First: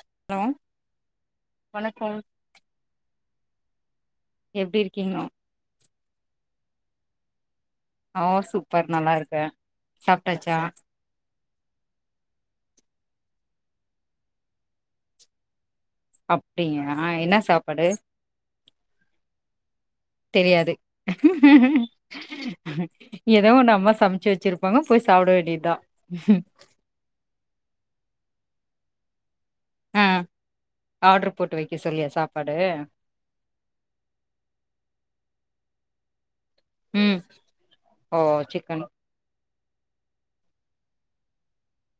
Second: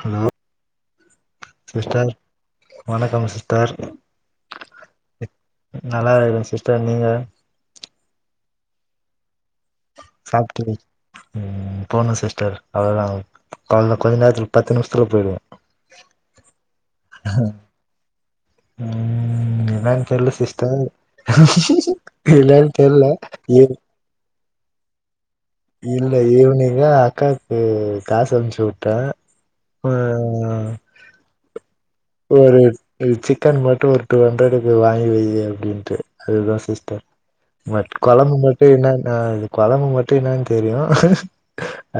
hello வணக்கம் sister வணக்கம் sister எப்டி இருக்கீங்னோ நல்லா இருக்குறன் சிஸ்டர் நீங்க ஆஹ்ன் சூப்பர் நல்லா இருக்கன் சாப்ட்டாச்சா உம் போணும் சிஸ்டர் அவ்ளதா ஒர்க் அவ்ளதா கொஞ்ச நேர்த்துல பத்து நிம்ஷத்துல போயிடுவே அப்டிங்யாஹ் என்னா சாப்பாடு ம் என்னன்னு தெர்ல தெரியாது சிஸ்டர் என்னன்னு தெர்ல எதோ ஏ ஒண்ணு அம்மா சமச்சி வச்சிருப் பாங்க போய் சாப்ட வேண் இல்ல ஈவ்னிங்கா அக்காக்கு காஸ்சம்சு வுட்டன் ஆஹ் ஆட்ரு போட்டு வைக் ஒரு இல் சிக்கன் மட்டும் ஒரு டூ ஹண்ட்ரடுக்கு வாங்கி வையி அப்டின் ட்டு அதுதான் சிஸ்டர் ம் பட் ஓ கொழம்பு மட்டு சிக்கன் என்னென்ன கொழம்பு மட்டு என்னனு தெரியு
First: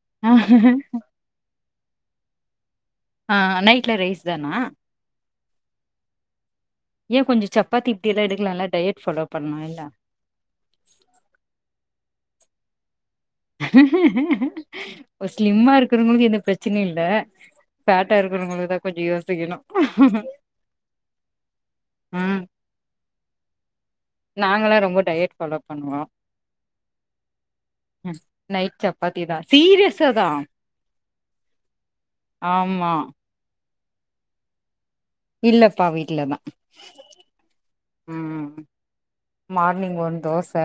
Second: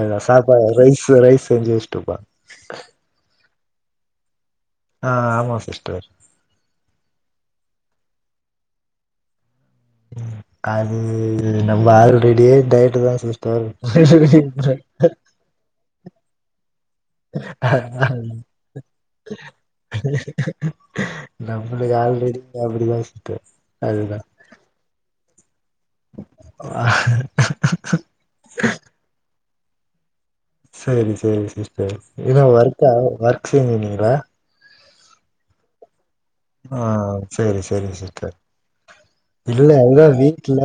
அதான் சாப்பாட ரைஸு ரைஸ் செஞ்சுவச்சுட் டுபா ஆஹ் நைட்ல ரைஸ் தானா ஆஹ் ஆம்மா சிஸ்டர் ஏன் கொஞ்சோ சப்பாத்தி இப்டியெல்லா எடுக்குலால்ல டயட் ஃபாலோ பண்ணால் அது நம்ப ஆளு ரெடியாய் டயட்டுதான் சிஸ்டர் குறவங்ளுக் இந்தப் தா கொஞ்சோ யோசிக்கணு நம்புளுக்கு ஆல் ரெடி அப்டிதான் சிஸ் டர் நாங்களா ரொம்போ டயட் ஃபாலோ பண்ணுவோம் நைட் சப்பாத்திதான் சீரியஸ் செரி செரி சிஸ்டர் இதி என்னா ஆமா ஒர்கா ஒர்க் ஃப்ரம் ஹோமா இறா இல்ல பா வீட் ஆ செரி செரி சிஸ்டர் ம் வீட்ல மார்னிங் அதுதான் ஒரு தோச வீட்ல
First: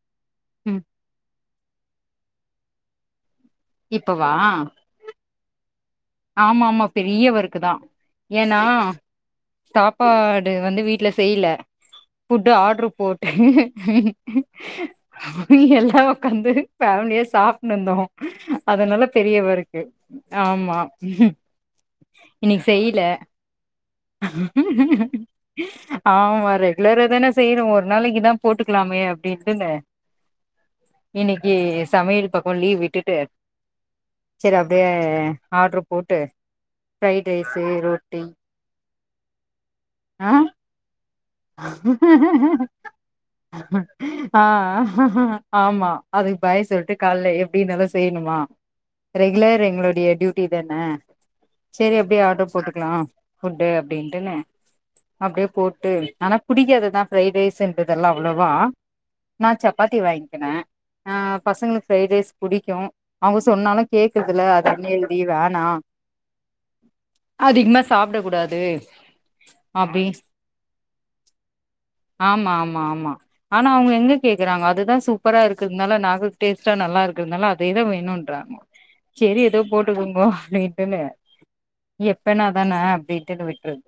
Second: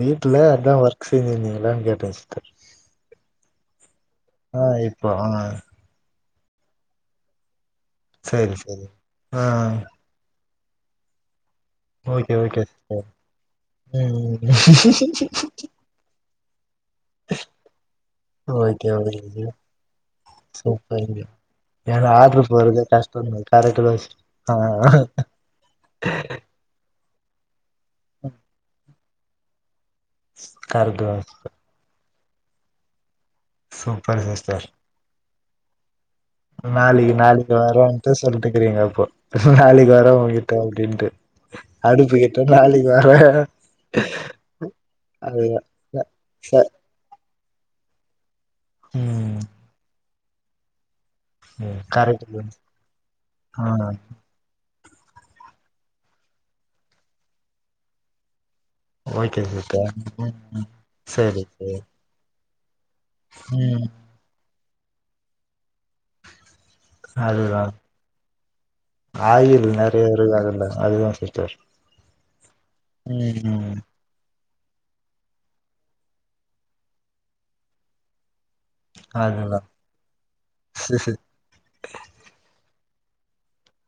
வீட்ல அதான் ம் வர்க் செஞ்சுன்னு ஏன் கேட்டேன் சிஸ்டர் இப்பவா ஆ இப்போ ஆஹ் ஆமா ஆமா பெரியவர்க்குதான் சேரி ஏன்னா சேரி ஆ சாப்பாட் வந்து வீட்ல செய்யில okay food okay order sister போட்டு ம் எல்லா உக்காந்து பேமிலியா சாப்னு இருந்தோ ஓகே அதனால ஓகே பெரியவருக்கு ஆமா சூப்பர்ங்க ஏன்னா ஆர்டரு இன்னிக்கு போறது செய்யில கஷ்டந்தா கரெக்ட் தா சிஸ் ஆ ஆமா ரெகுலராதான செய்றோ ஒரு நாளைக்குதா போட்டுக்கலாமே அ ப்டினு கரெக்ட் தா இன்னிக்கு சமையல் பக்க லீவ் விட்டுட்டு செர் அப்டியே ஆர்டரு போட்டு நாளைக்கி ஃப்ரைட் நாளைக்கி ரைஸு வரோன்ட்டு ரொட்டி சொல்ட்டுகிறீங்க அப்போ நாளைக்கு வர ஆ உங்கிட்ட அப்டின்ட்டு அடுப்பு கிட்ட நாளைக்கு வரே ஆ அதுதா ஆமா ச அதுக்கு ச பாய் சொல்லிட்டு கால்ல எப்டி என்னால அத செய்ணுமா ம் ரெகுலர் எங்களுடைய டியூ ட்டிதான ம் சேரி அப்டியே கரெக்ட் தா ஆர்டர் போட்டுக்கலா ஃபுட்டு ஆ அப்டின்ட்டுனு அப்டியே போட்டு ஆனா புடிக்காதுதா பிரைட் ரைஸ்ன்றதெல்லா அவ்ளோவா ஓகே நா சிஸ்டர் சப்பாத்தி வாங்கிக்கின ம் ஆ சரி சரி பசங்களுக்கு ஃப்ரைடு ரைஸ் புடிக்கு அவங்க சொன்னாலு ம் கேக்குறதுல்ல அன் ஹெல்தி வேணா அதுதா அதிகமா சாப்ட கூடாது ஆயில் அப்டி நறைய இருக்கு அதுல அதுதா சிஸ்டர் ஆமா ஆமா ஆமா ஆனா ம் அவங்க எங்க கேக் கிறாங்க அதுதா சூப்பரா இருக்கிறதுனால நாக்கு டேஸ்ட்டா நல்லா இருக்கிறதுனால அதேதா வேணும்ன்றாங்க சரி ஏதோ போட்டுக்கோங்கோ அப்படிடுனு அதுதா எப்பனா தான அப்படிடுனு விட்றது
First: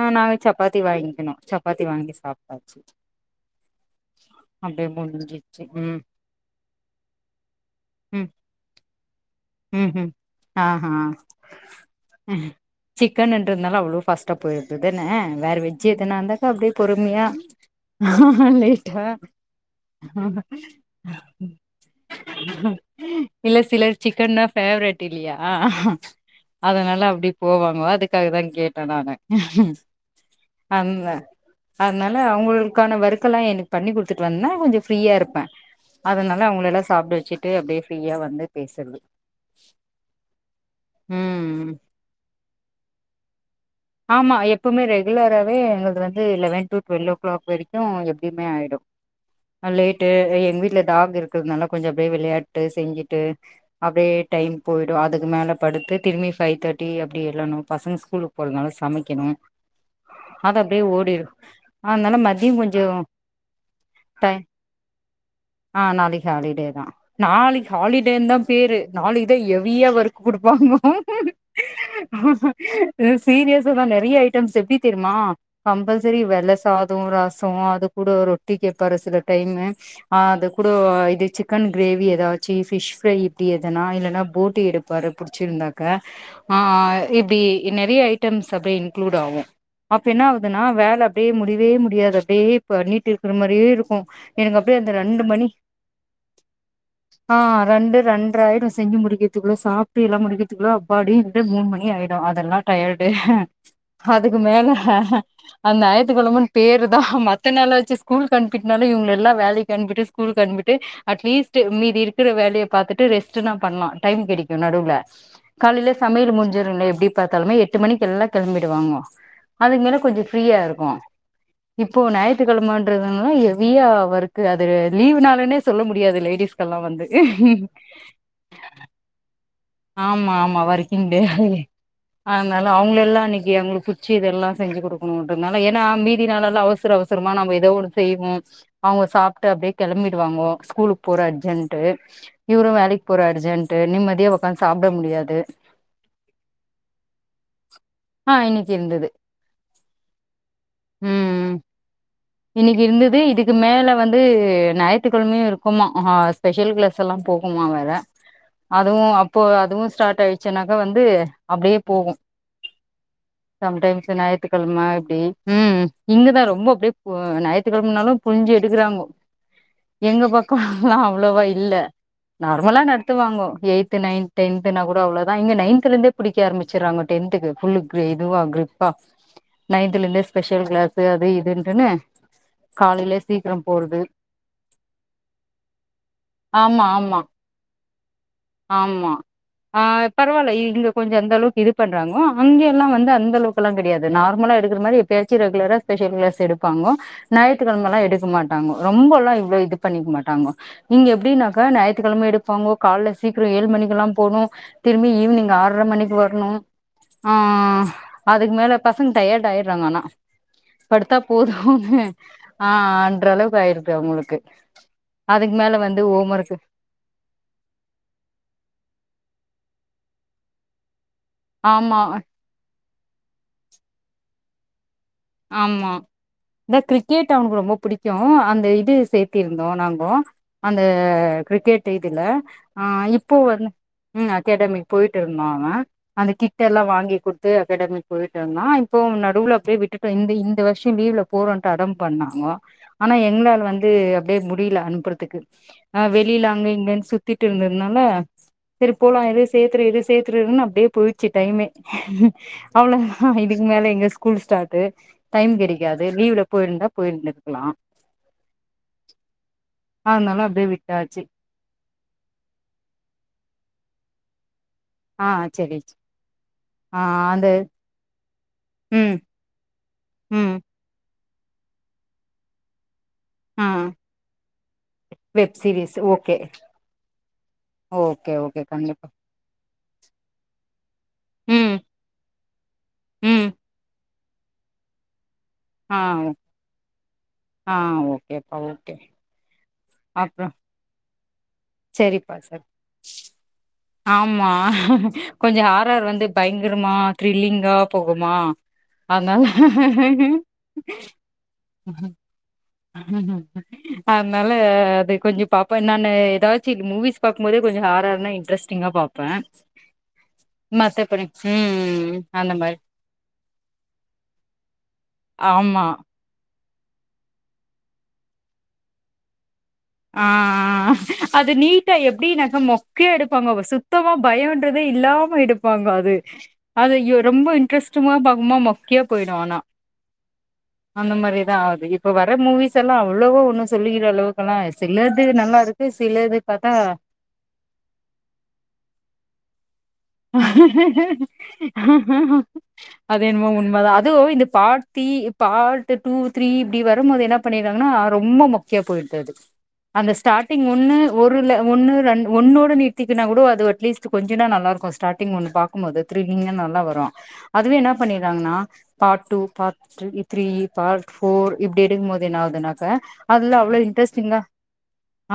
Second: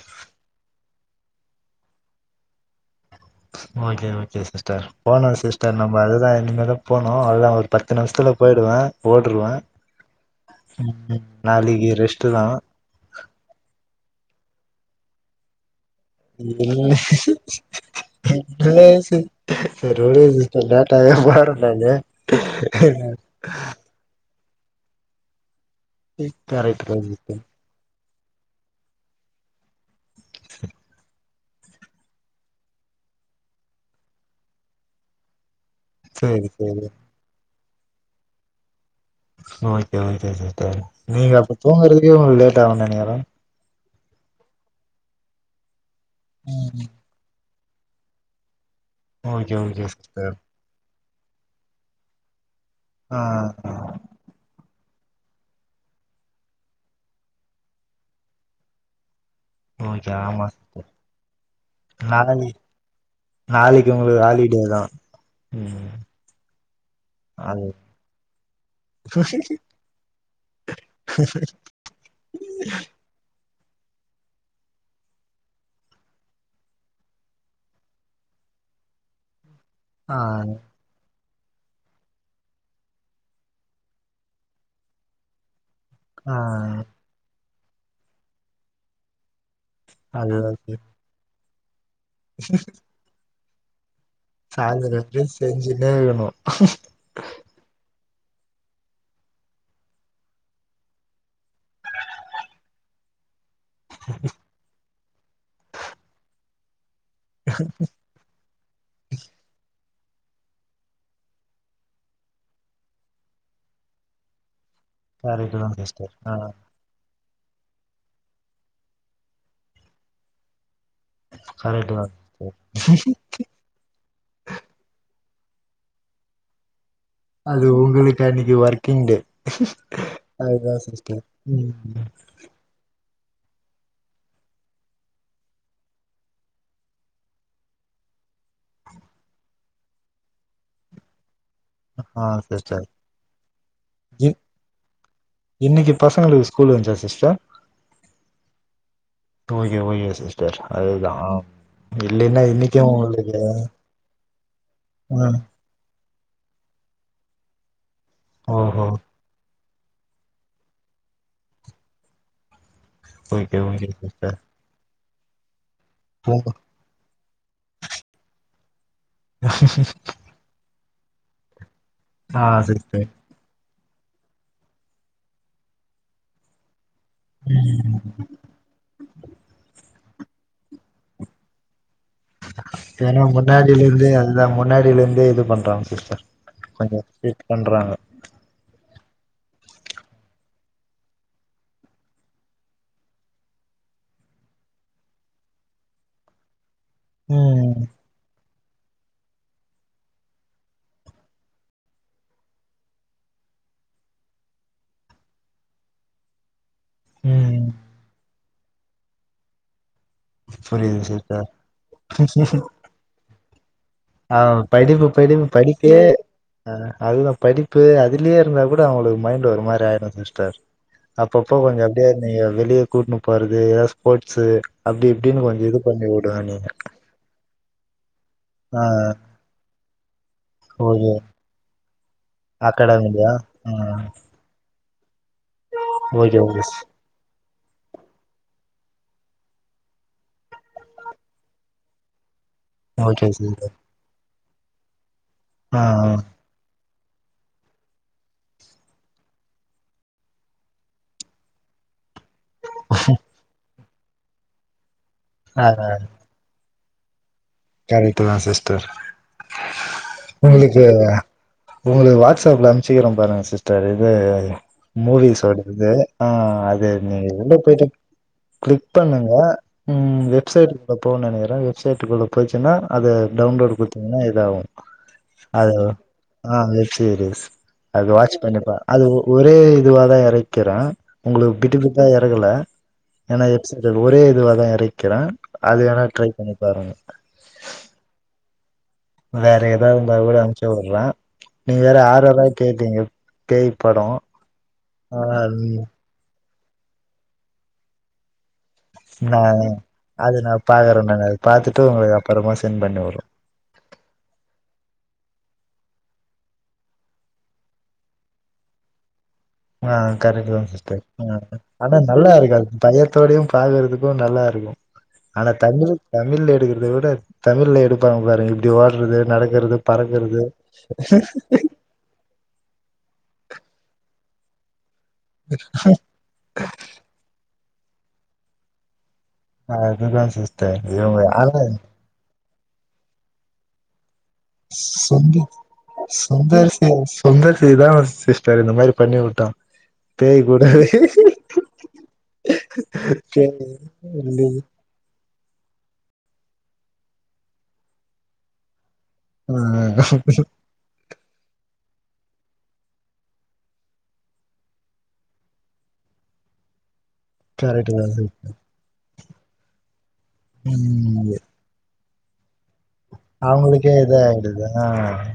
ஆ நா சப் பாத்தி வாங்கிகனோ சப்பாத்தி வாங்கி சாப்ட்டாச்சு ஓகே ஓகே சிஸ்டர் அப்டியே போனோ முடிஞ்சிச்சு சிஸ்டர் ம் நம்ம அதுதா இனிமே தா போனோ அதல்லா ஒரு பத்து நிமிஷத்துல போயிடுவே ஓடுருவ உம் உம் ஆ அ நாளைக்கு ரெஸ்ட்டு தா சிக்கன்றதுனால அவ்ளோ பாஸ்டா போயிருதுதான வேற வெ இல்ல இல்ல லேட்டா சிஸ்டர் [unintelligible] நானு என்ன பேவரைட் இல்லியா கரெக்ட் தா அதனால அப்படி சிஸ்டர் போவாங்கோ அதுக் அதுக்காக தா கேட்டே நானு அந்த அதனால அவங்களுக்கான வர்க் எல்லா ஏன் பண்ணி கொடுத்துட்டு வந்தேன்னா கொஞ்சு ஃப்ரீயா இருப்பே அதனால சேரி அவங்கள எல்லா சேரி சாப்ட வெச்சு டு அப்பிடியே பிரீயா வந்து பேசு தெரிது ஓக்கே ஓக்கே சிஸ்டர் நீங்க அப்ப ம் தூங்குறதுலையுலேட் ஆகுனு நெனைக்கிறே ஆமா எப்பவுமே ரெகுலராவே எங்க்குளுதா அ eleven to twelve o'clock வரைக்கு கு எப்பயுமே ஆயிடு ஓகே ஆ ஓகே லேட்டு சிஸ்டர் எங்க வீட்ல டாக் இருக்கு இருக்குறதுனால கொஞ்சோ அப்டியே வெளையாட் டு ஆ செஞ்சுட்டு அப்டியே டைம் போயி அதுக்கு மேல படுத்து திரும்பி பை தேர்டி அப்பிடி எழணு பசங்க ஸ்கூல போலனாலு சமைக்கணு ஓகே ஆமா அது அப்டியே சிஸ்டர் ஓடிடுரு அதனால நாளை மதியோ கொஞ்சு ஆ நாளைக்கு உங்களுக்கு டைம் ஹாலிடே தா ஆ ம் நாளைக்கு ஹாலிடே தா அது நாளைக்கு ஹாலிடேன் தா பேரு நாளைக்குதா ஹெவியா வர்க் குடுப்பாங்க ஆ ஆ சீரியஸ்ஸா தா நெறைய ஐட்டம்ஸ் எப்பிடி தெரிமா கம்பல்சரி வெல்ல சாதோ ரசோ அது கூட ரொட்டி கேப்பாரு சில டைமு ஆ அது கூட இது சிக் சிக்கன் கிரேவி ஏதாச்சு பிஷ் ப்ரை இப்பிடி எதுனா இல்லன்னா போட்டி எடுப்பாரு புடிச்சிருந்தா க்கா ஆ ஆ இப்டி நெறைய ஐட்டம்ஸ் அப்டியே இன்க்ளூட் ஆகு அப்ப என்ன அது ஆகுதுன்னா அது வேல அப்படியே முடி இதே மு முடியாதப்டி அப்டியே பண்ணிட்டு அவரு மாரியே இருக்கு எனக்கு அப்படியே அந்த சாயந்தர ரெண்டு வரையு மணி செஞ்சுனே இருக்கணு ஆ ரெண்டு ரெண் பத்தரையாயிடு செஞ்சி முடிகிறதுக்குள்ள சாப்டு எல்லாம் முடிகிறதுக்குள்ள அப்பாடி ரெண்டு மூணு மணி ஆயிடு அது அதெல்லா டயர்டு அதுக்கு மேல அது ஞாயத்துக்கெழமென்னு பேரு தா மத்த நாலச்சு ஸ்கூலுக்கு அனுப்பிட்டுனால இவங்க எல்லா வேலைக்கு அனுப்பிட்டு ஸ்கூல்க்கு அனுபிட்டு அட்லீஸ்ட் மீதி இருக்கிற வேலையை பாத்தட்டு ரெஸ்ட் நா பண்ணலா டைம் கிடைக்கு கு நடுவுல கரெக்ட்டு தா காலையில சிஸ்டர் ஆ சமையல் முடிஞ்சருல்ல எப்பிடி பாத்தாலுமே எட்டு மணிக்கு எல்லா கெளம்பிடு வாங்கோங்க அதுக்கு மேல கொஞ்சு ஃபிரியா இருக் கு கரெக்ட்டு இப்போ தா ஞாயித்துகெழமென்றது நால ஹெவியா வர்க்கு அது லீவ்ன உடனே சொல்ல முடியாது லேடிஸ்கல்லா வந்து அது உங்குளுக்கு அன்னிக்கி ஒர்க்கிங் டே ஆமா ஆமா அதுதா ஒர்க்கிங் டே சிஸ்டர் ம் அதனால அவுங்கள எல்லா அன்னி க்கி அவுங்களுக் புச்சி இதெல்லா செஞ்சு குடுக்குனுன்றதுனால ஏனா மீதி நாளெல்லா அவுசர அவுசரமா நம்ம எதோ ஒனு செய்வோ அவுங்க சாப்ட்டு அப்டே கெளம்பிடுவாங்கோ ஸ்கூலுக் போற அ ர்ஜெண்ட்டு ஆ இவுரு வேலைக் போற அர்ஜெண்ட்டு நிம்மதியா உக்காந்து சாப்ட முடியாது இன்னக்கி பசங்களுக்கு ஸ்கூல் இஞ்ச்சா சிஸ்ட ஆ இன்னைக்கு இருந்தது ஓகே ஓகே சிஸ்டர் அதுதா அ இன்னிக்கி இருந்துது இதுக்கு மேல வந்து ம் ஞாயித்துக்கெழமையு இருக்குமா ஆஹ ஸ்பெஷல் கிளாஸ் எல்லா போகுணுமா வேற ஓஹோ அதுவு அப்போ அதுவு ஸ்டாட் ஆயிச்சிநாக்க வந்து அப்டியே போகு okay some okay times sister ஞாயித்துக்கெழம ம் ம் இங்கதா ரொம்ப அப்டே ஓ ஞாயிற்றுக் கெழமனாலு புழிஞ்சு எடுக்கறாங்கோ எங்க பக்கோ ல அவ்ளவா இல்ல ஆ நார்மலா சிஸ்டர் நடத்துவாங்கோ எ த்து நைன் டென்த்துனா கூட அவ்ளதா இங்க நைன்லந்தே இருந்தே புடிக்க ஆரம்பிச்சறாங்கோ டென்துகு ஃபுல்லு ம் க் இதுவா கிரிப்பா நைன்த்துல இந்தே ஸ்பெஷல் கிளாஸு அது இதுன்ட்டுனு ஏனா முன்னாடியில இருந்தே அதுதா முன்னாடியில இந்தே இது பண்றாங் சிஸ்டர் ஆமா கொஞ்சோ ஆமா ஸ்டிட் பண்றாங்கொ ஆஹ் பரவால்ல இங்க கொஞ்சோ அந்த அளவுக் இது பண்றாங்கோ அங்க எல்லா வந்து அந்த அளவுக்கு எல்லாங் கெடையாது நார்மலா எடுக்கற மாரி எப்பயாச்சு ரெகுலரா ஸ்பெஷல் கிளாஸ் எடு ப்பாங்கோ ம் ஞாயிற்றுக்கெழம எல்லா எடுக்க மாட் ட்டாங்கோ ரொம்ப எல்லா இவ்ளோ இது பண்ணிக் மாட்டாங்கோ இங்க எப்டினாக்க ஞாயித்துக்கெழமயு எடுப்பாங்கொ கால்ல சீக்ரோ ஏழு மணிக்கெல்லா போணு திரும்பி ஈவினிங் ஆற்ர மணிக்கு வர்ணு அ அ ம் அ அ அதுக் மேல பசங் டயேர்டு ஆயிர்றாங் ஆனா புரியிது சிர் போதுனு ஆ ஆன்ற அளவு காய்ருது ஆ படிப்பு படிப்பு படிப்பே வந்து ஹோம் ஒர்க்கு அ அதுதா படிப்பு அதுலியே இருந்தா கூட அவுங்களுக்கு மைண்டு ஒரு மார் ப்டி ஆய்டு சிஸ்டர் அப்பப்போ கொஞ்சோ ஆமா அப்டியே நீங்க வெளிய கூட்னு போறது ஏதா ஸ்போர்ட்ஸு அப்டி இப்டின்னு கொஞ்ச இது ஆமா பண்ணி உடுவானுக இந்த கிரிக்கெட் அவனுக்கு ரொம்ப புடிக்கு அந்த இது சேத்திருந்தோ நாங் ஓ அந்த ஓகே க்ரிக்கெட் இதுல ஆ அகாடமிலயா இப்போ வந் ஆ ம் அகேடமிக் இருந்தாங்க அந்த ஓகே ஓகே கிட்டெல்லா வாங்கி குடுத்து அகாடமி போயிட்டுருந்தா இப்போ நடுவுல அப்டியே விட்டுட் இப்ப இந்த இந்த வருஷ லீவ்ல போறன்ட்டு அடம் பண்ணாங்கோ ஆனா ஓகே எங்ளால சிஸ்டர் வந்து இதே முடில அனுப்பறதுக் கு ஆ வெளில அங்க இங்கன் சுத்திட்டிருந்ததுனால செரி போலா இரு சேத்துற இரு சேத்தற இருன்னு அப்டியே போய்ச்சு டைமே அவ்ளோதா இதுக்கு மேல எங்க ஸ்கூல் ஸ்டாட்டு டைம் கெடைக்காது லீவ்ல போயிருந்தா போயிருந்து கரெக்ட்டுதா சிஸ்டர் அதனால அப்டியே உங்ளுக்கு விட்டாச்சு உங்ளுக் வாட்ஸ் அப்ல அனுப்ச்சிக்ற பாருங்க சிஸ் டர் இது ஆ மூவிஸோடது செரி இது ஆ அத ஆ நீ அந்த உள்ள போய்ட்டு க்ளிக் ம் பண்ணுங்க ம் வெப்சைட் குள்ள போவு நெனைக்கற வெப்சைட்டுக்குள்ள போய்ச்சினா அது ஆ டவுன்லோடு குத்தீங்னா இதாவு வெப் அது சீரிஸ் ஓகே ஆ வெப் சீரிஸ் அது ஓகே வாட்ச் ஓகே பண்ணிப்பா அது கண்டிப்பா ஒ ஒரே இதுவாதா எறைக்கிறே உங்களுக்கு ம் பிட்டுபிட்டா எறக்கல ஏன்னா ம் எஃப் சென்டர் ஒரே இதுவாதா எறைக்கிறே அது வேண்ணா ட்ரை பண்ணி பாருங்க ஆ ஓகே ஆ ஓகே வேற எ தா இருந்தாகூட அப்றோ அனுப்ச்சு வுடுற நீ வேற சரிப்பா ஹாரரா சரி கேட்டீங்க கே ஆமா கொஞ்சோ ஹாரர் வந்து பயங்கரமா த்ரில்லிங்கா போகுமா நா அது நா அதனால பாக்ற நானு அது பாத்துட்டு உங்ளுக் அப்றமா செ அதனால அது கொஞ்சோ பாப்பா என்னான்னு ஏதாச்சு மூவிஸ் பாக்கும்போதே கொஞ்சோ ஹார்ரர்னா இன்ரஸ்டிங்கா பாப் ஆஹ் கரெக்ட்தா சிஸ்டர் ஹ ஆனா ம் நல்லா அந்த இருக்கு மாரி அது பையத்தோடையு பாக்குறதுக்கு நல்லா இருக்கு ஆனா ஆமா தமிழ் தமிழ் எடுக் இத விட தமிழ்ல எடுப்பாங் பாருங்க இப்டி ஓடறது நடக்றது ஆஹ் அது நீட்டா எப்டின்னாக்கா மொக்கயா எடுப்பாங்க வசத் சுத்தமா பயம்ன்றது வே இல்லாம எடுப்பாங்க அது அது இ ரொம்ப இன்ட்ரெஸ்ட் ஜும்மா பம்மா மொக்கையாப் அதுதா சிஸ்டர் இங்க அல இதெல்லா அவ்ளவோ ஒண்ணு சொல்லிகற அளவுக்கெல்லா சிலது சுந்த நல்லா இருக்கு சிலது பாத்தா சுந்தர் சுந்தரிசிதா சிஸ்டர் இந்த மாரி பண்ணி விட்டா அது என்னமோ பேய் உண்மதா அதுவு இந்த இல்லையே பார்த்தி பார்ட்டு டூ த்ரீ இப்டி வரும்போது என்ன பண்ணிடுவாங்கன்னா ரொம்ப மொக்கையா போயிடு அது ஆ அந்த ஸ்டாடிங் ஒன்னு ஒருல ஒன்னு ரெண் ஒன்னோட நிறுத்திக்கனா கூட அது அட்லீஸ்ட் கொஞ்சோனா நல்லாருக்கு ஸ்டாடிங் ஒன்று பாக்கும் போது த்ரில்லிங்கா நல்லா வரு அதுவே கரெக்ட் என்னா தா சிஸ் பண்ணிறாங்கன்னா part two part three three part ம் ஃபோர் இப்டி எடுக்குபோது இது என்னாவ்துனாக் அவங்களுக்கே இத ஆயிடுதனா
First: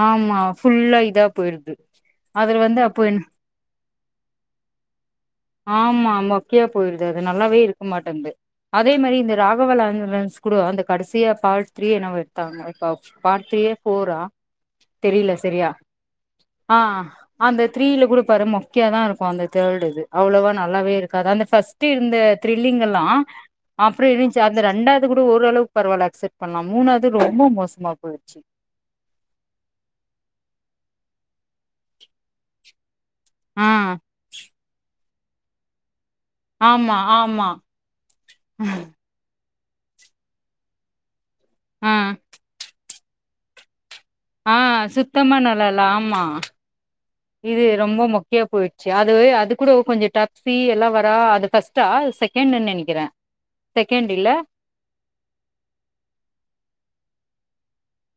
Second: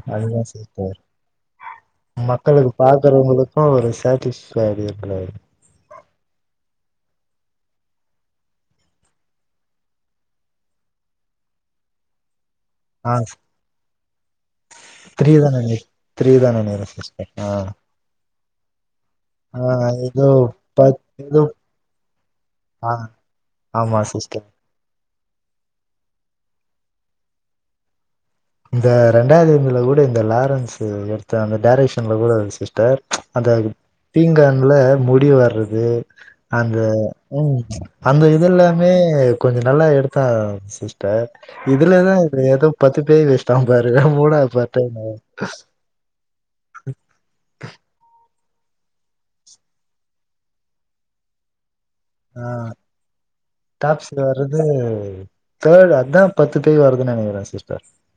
ஆமா அதுதா சேத்து ஃபுல்லா இதா போயிடுது அதுல மக்களுக்கு வந்து அப்போ என்ன பாக்குறவங்களுக்கு ஒரு சேட்டிஸ் சரிப் [unintelligible] ஆமா ஆமா மொக்கையா போயிருது அது நல்லாவே இருக்க மாட்டேங்து அதே மாரி இந்த ராகவா லாரன் ஸ் கூட அந்த கடைசியா பார்ட் த்ரீ என்னவ தாங்க இப்ப ஆ பார்ட் திரீயா ஃபோரா த்ரீ தெரில தான செரியா நீ த்ரீ தான நேரு ஆஹ் சிஸ்டர் ஆ அந்த த்ரீல கூட பாரு மொக்கயாதா இருக் ஆ கவுடுது ஏதோ அவ்ளவா நல்லாவே பத் இருக்காதா ஏதோ அந்த ஃபர்ஸ்டி இருந்த திரில்லிங் ஆ எல்லா ஆமா அப்டியே இருந்துச்சா சிஸ்டர் அந்த இரண்டாவது கூட ஓரளவுக்கு பரவாயலக் அக்ஸ்சேட் பண்லா அம்மூனாவது ரொம்போ மோசமா போயிற்ச்சி இந்த ரெண்டாயந்துல கூட இந்த லாரன்ஸ்சு எடுத்த அந்த டரைசன்ல கூட சிஸ்டர் அந்த ஆ தீங்கான்ல முடி வர்றது அந்த ஆமா ஆமா உம் அந்த இது எல்லாமே கொஞ்ச நல்லா எடுத்தா சிஸ்டர் ஆ இதுலதா இது ஏதோப் பாத்துப் [unintelligible] ஆ சுத்தமா நல்லயில்ல ஆமா இது ரொம்போ மோ மொக்கையா போய்டுச்சு அதுவே அது கூட கொஞ்ச [unintelligible] எல்லா வரா அந்த ஃபஸ்ட் ஆ செகண்ட் டாக்ஸ்ல இல்ல வரது தேர்டு அதா பத்து பேய் வருதுன்னு நெனக்கிற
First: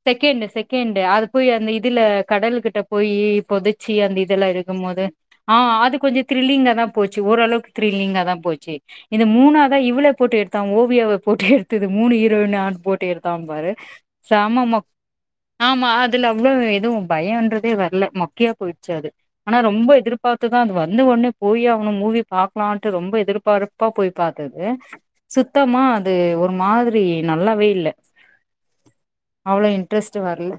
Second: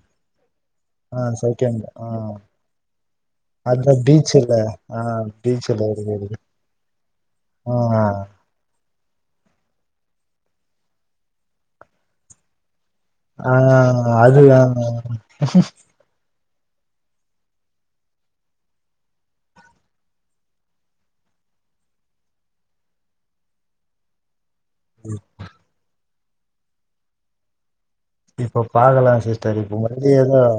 செகண்டு் செகண்டு அது போய் அந்த செகண்ட் இதுல ஆ கடல் கிட்ட போயி அதா பொதச்சி அந்த இதெல்லா பீச்சுல இருக்கும் ஆ போது ஆ பீச்சுல அது இருக்கு கொஞ்ச இருக்கு த்ரில்லிங்கா தா போச்சி ஓரளவுக்கு ஆ த்ரில்லிங்கா தா போச்சி இந்த மூணாவு தா இவளே போட்டு எடுத்தா ஓவியவப் போட்டு எடுத்தது மூணு ஈரோன்னு [unintelligible] போட் ஆ அது ஆமாமாக் ஆமா அதுல [unintelligible] எது பயன்றதே வரல மொக்கியா போயிட்ச்சி அது ஆனா ரொம்ப எதிர்பாத்துதா அது வந்தவொன்னே போயே ஆவணு மூவி பாக்லான்ட்டு ரொம்ப எதிர்பார்ப்பா போய் பாத் அடுத்தது சுத்தமான் அது ஒரு மாதிரி நல்லவே இல்ல இப்போ பாக்கலா சிஸ்டர் அவ்ளோ இப்ப மறுபடி இன்ட்ரெஸ்ட் ஏதோ வரல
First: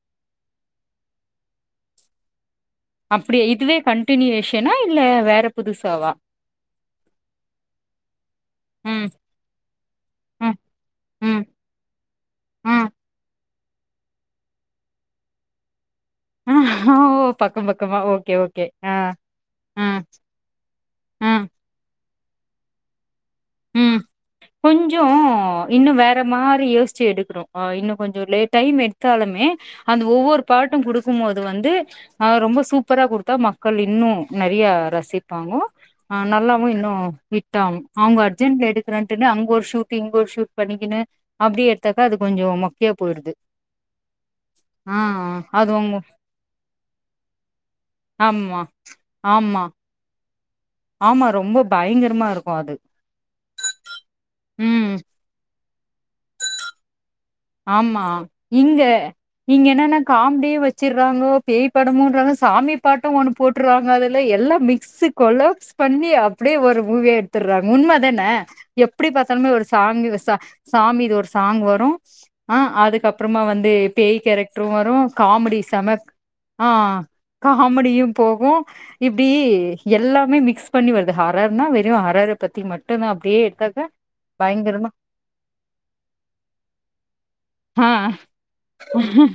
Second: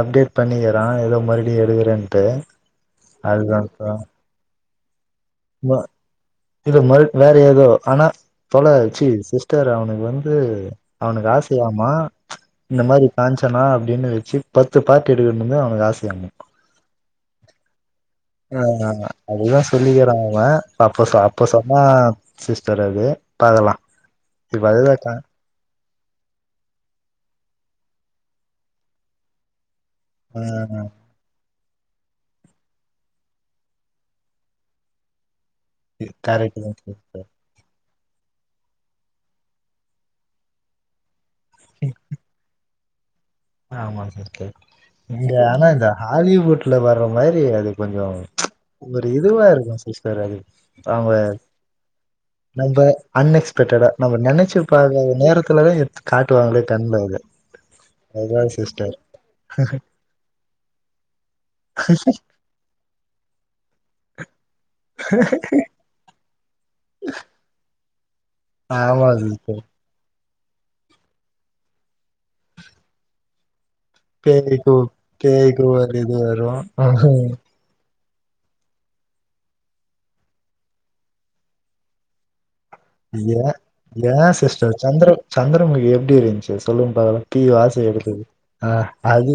அப்டேட் பண்ணிக்கிறா ஏதோ மறுபடியு எடுக்குறேன்னு [unintelligible] அப்டியே இதுவே கண்டியுவேஷ் ஏனா இதுல [unintelligible] இல்ல மறு வேற ஏதோ ஆனா தோழா ச்சி ம் சிஸ்டர் அவனுக்கு வந்து ம் அவனுக்கு ம் ஆசையாமா இந்த ம் மாரி காஞ்ச் த்தனா அப்டின்னு வச்சிப் பத்து பார்ட்டு எடுக்கணுமே அவனுக்கு ஆஸ் ஒ ஒ பக்க பக் ஆ ஆமா ஆமா அதுதா ஆ சொல்லிக்கிறா அவ அப்போ ச ஆ அப்போ செம சிஸ்டர் அது பாக்கலா ம் இப்ப அதுதா கொஞ்ச க இன்னு வேற மாரி யோசிச்சு எடுக்குறோ ஆ இன்னு கொஞ்சோ லே டைம் எடுத்தாலுமே அது ஆ ஒவ்வொரு பாட்டு குடுக்கும் போது வந் து ஆ ரொம்ப சூப்பரா குடுத்தா மக்கள் இன்னு நெறைய ரசி பாங்கோ ஆ கரெக்ட் நல்லாவு தா இன்னு சிஸ்டர் விட்டாம் அவங்க ஜென் எடுக்கிறான்ட்டுன்னு அங்க ஒரு ஷூட் இங்க ஒரு ஷூட் பண்ணிக்கினு அப்டியே எடுத்தக்க அது கொஞ்ச மொக்கயா போய்டுது ஆமா சிஸ்டர் இங்க ஆனா அது இந்த உங்க ஹாலிவுட்ல வர்ற மாரி அது கொஞ்ச ஆமா ஒரு இதுவா ஆமா இருக்கு சிஸ்டர் அது அவுங்க ஆமா ரொம்ப பயங்கரமா இருக்கு அது நம்ப அன்எக்ஸ்பெட்டடா நம்ம நெனச்சு ம் பாக்காத நேரத்துலதா எ காட்டுவாங்களே கண்ல அவுர ஆமா இங்க இங்க என்னன்னா காம்டி வெச்சிறாங்கோ பேய் படமுன்றாங்க சாமி பாட்டு ஒன்னு போட்டுடுறாங்க அதுல எல்லா மிக்ஸ்ஸு கொலாப்ஸ் பண்ணி அப் அப்டே ஒரு மூவியா எடுத்தற்றாங் உண்ம அ இப்ப ஆமா எப்டி பாத்தாலுமே சிஸ்டர் ஒரு சாங்கு விசா சாமிது ஒரு சாங் வரோ அ அதுக்கப்புறமா வந்து பேய் கேரக்ட்ரூ பேய்க்கு வரூ காமெடி பேய்க்கு ஒரு செமக் இது ஆ வரு காமெடியூ போகும் இப்டி எல்லாமே மிக்ஸ் பண்ணி வருது ஹாரறுனா வெறும் ஹாரறு ஏ ஏ சிஸ்டர் பயங்கரமா சந்திரம் சந்திரமுகி எப்டி இருந்ச்சு சொல்லுங்க பாக்கலா தீ ஹார்ஸ் ஆ எடுக்குது ஆ அது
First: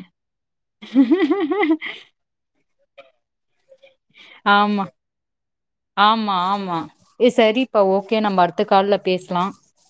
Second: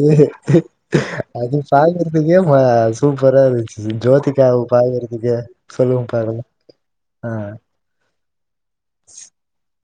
அது சாய்ந்தரதுக்கே சூப்பரா இருந்துச்சு ஜோதிகாவ ஆமா பக்றதுக்கே ஆமா ஆமா சரிப்பா ஓக் என்ன மார் அடுத்த கால்ல பேசலா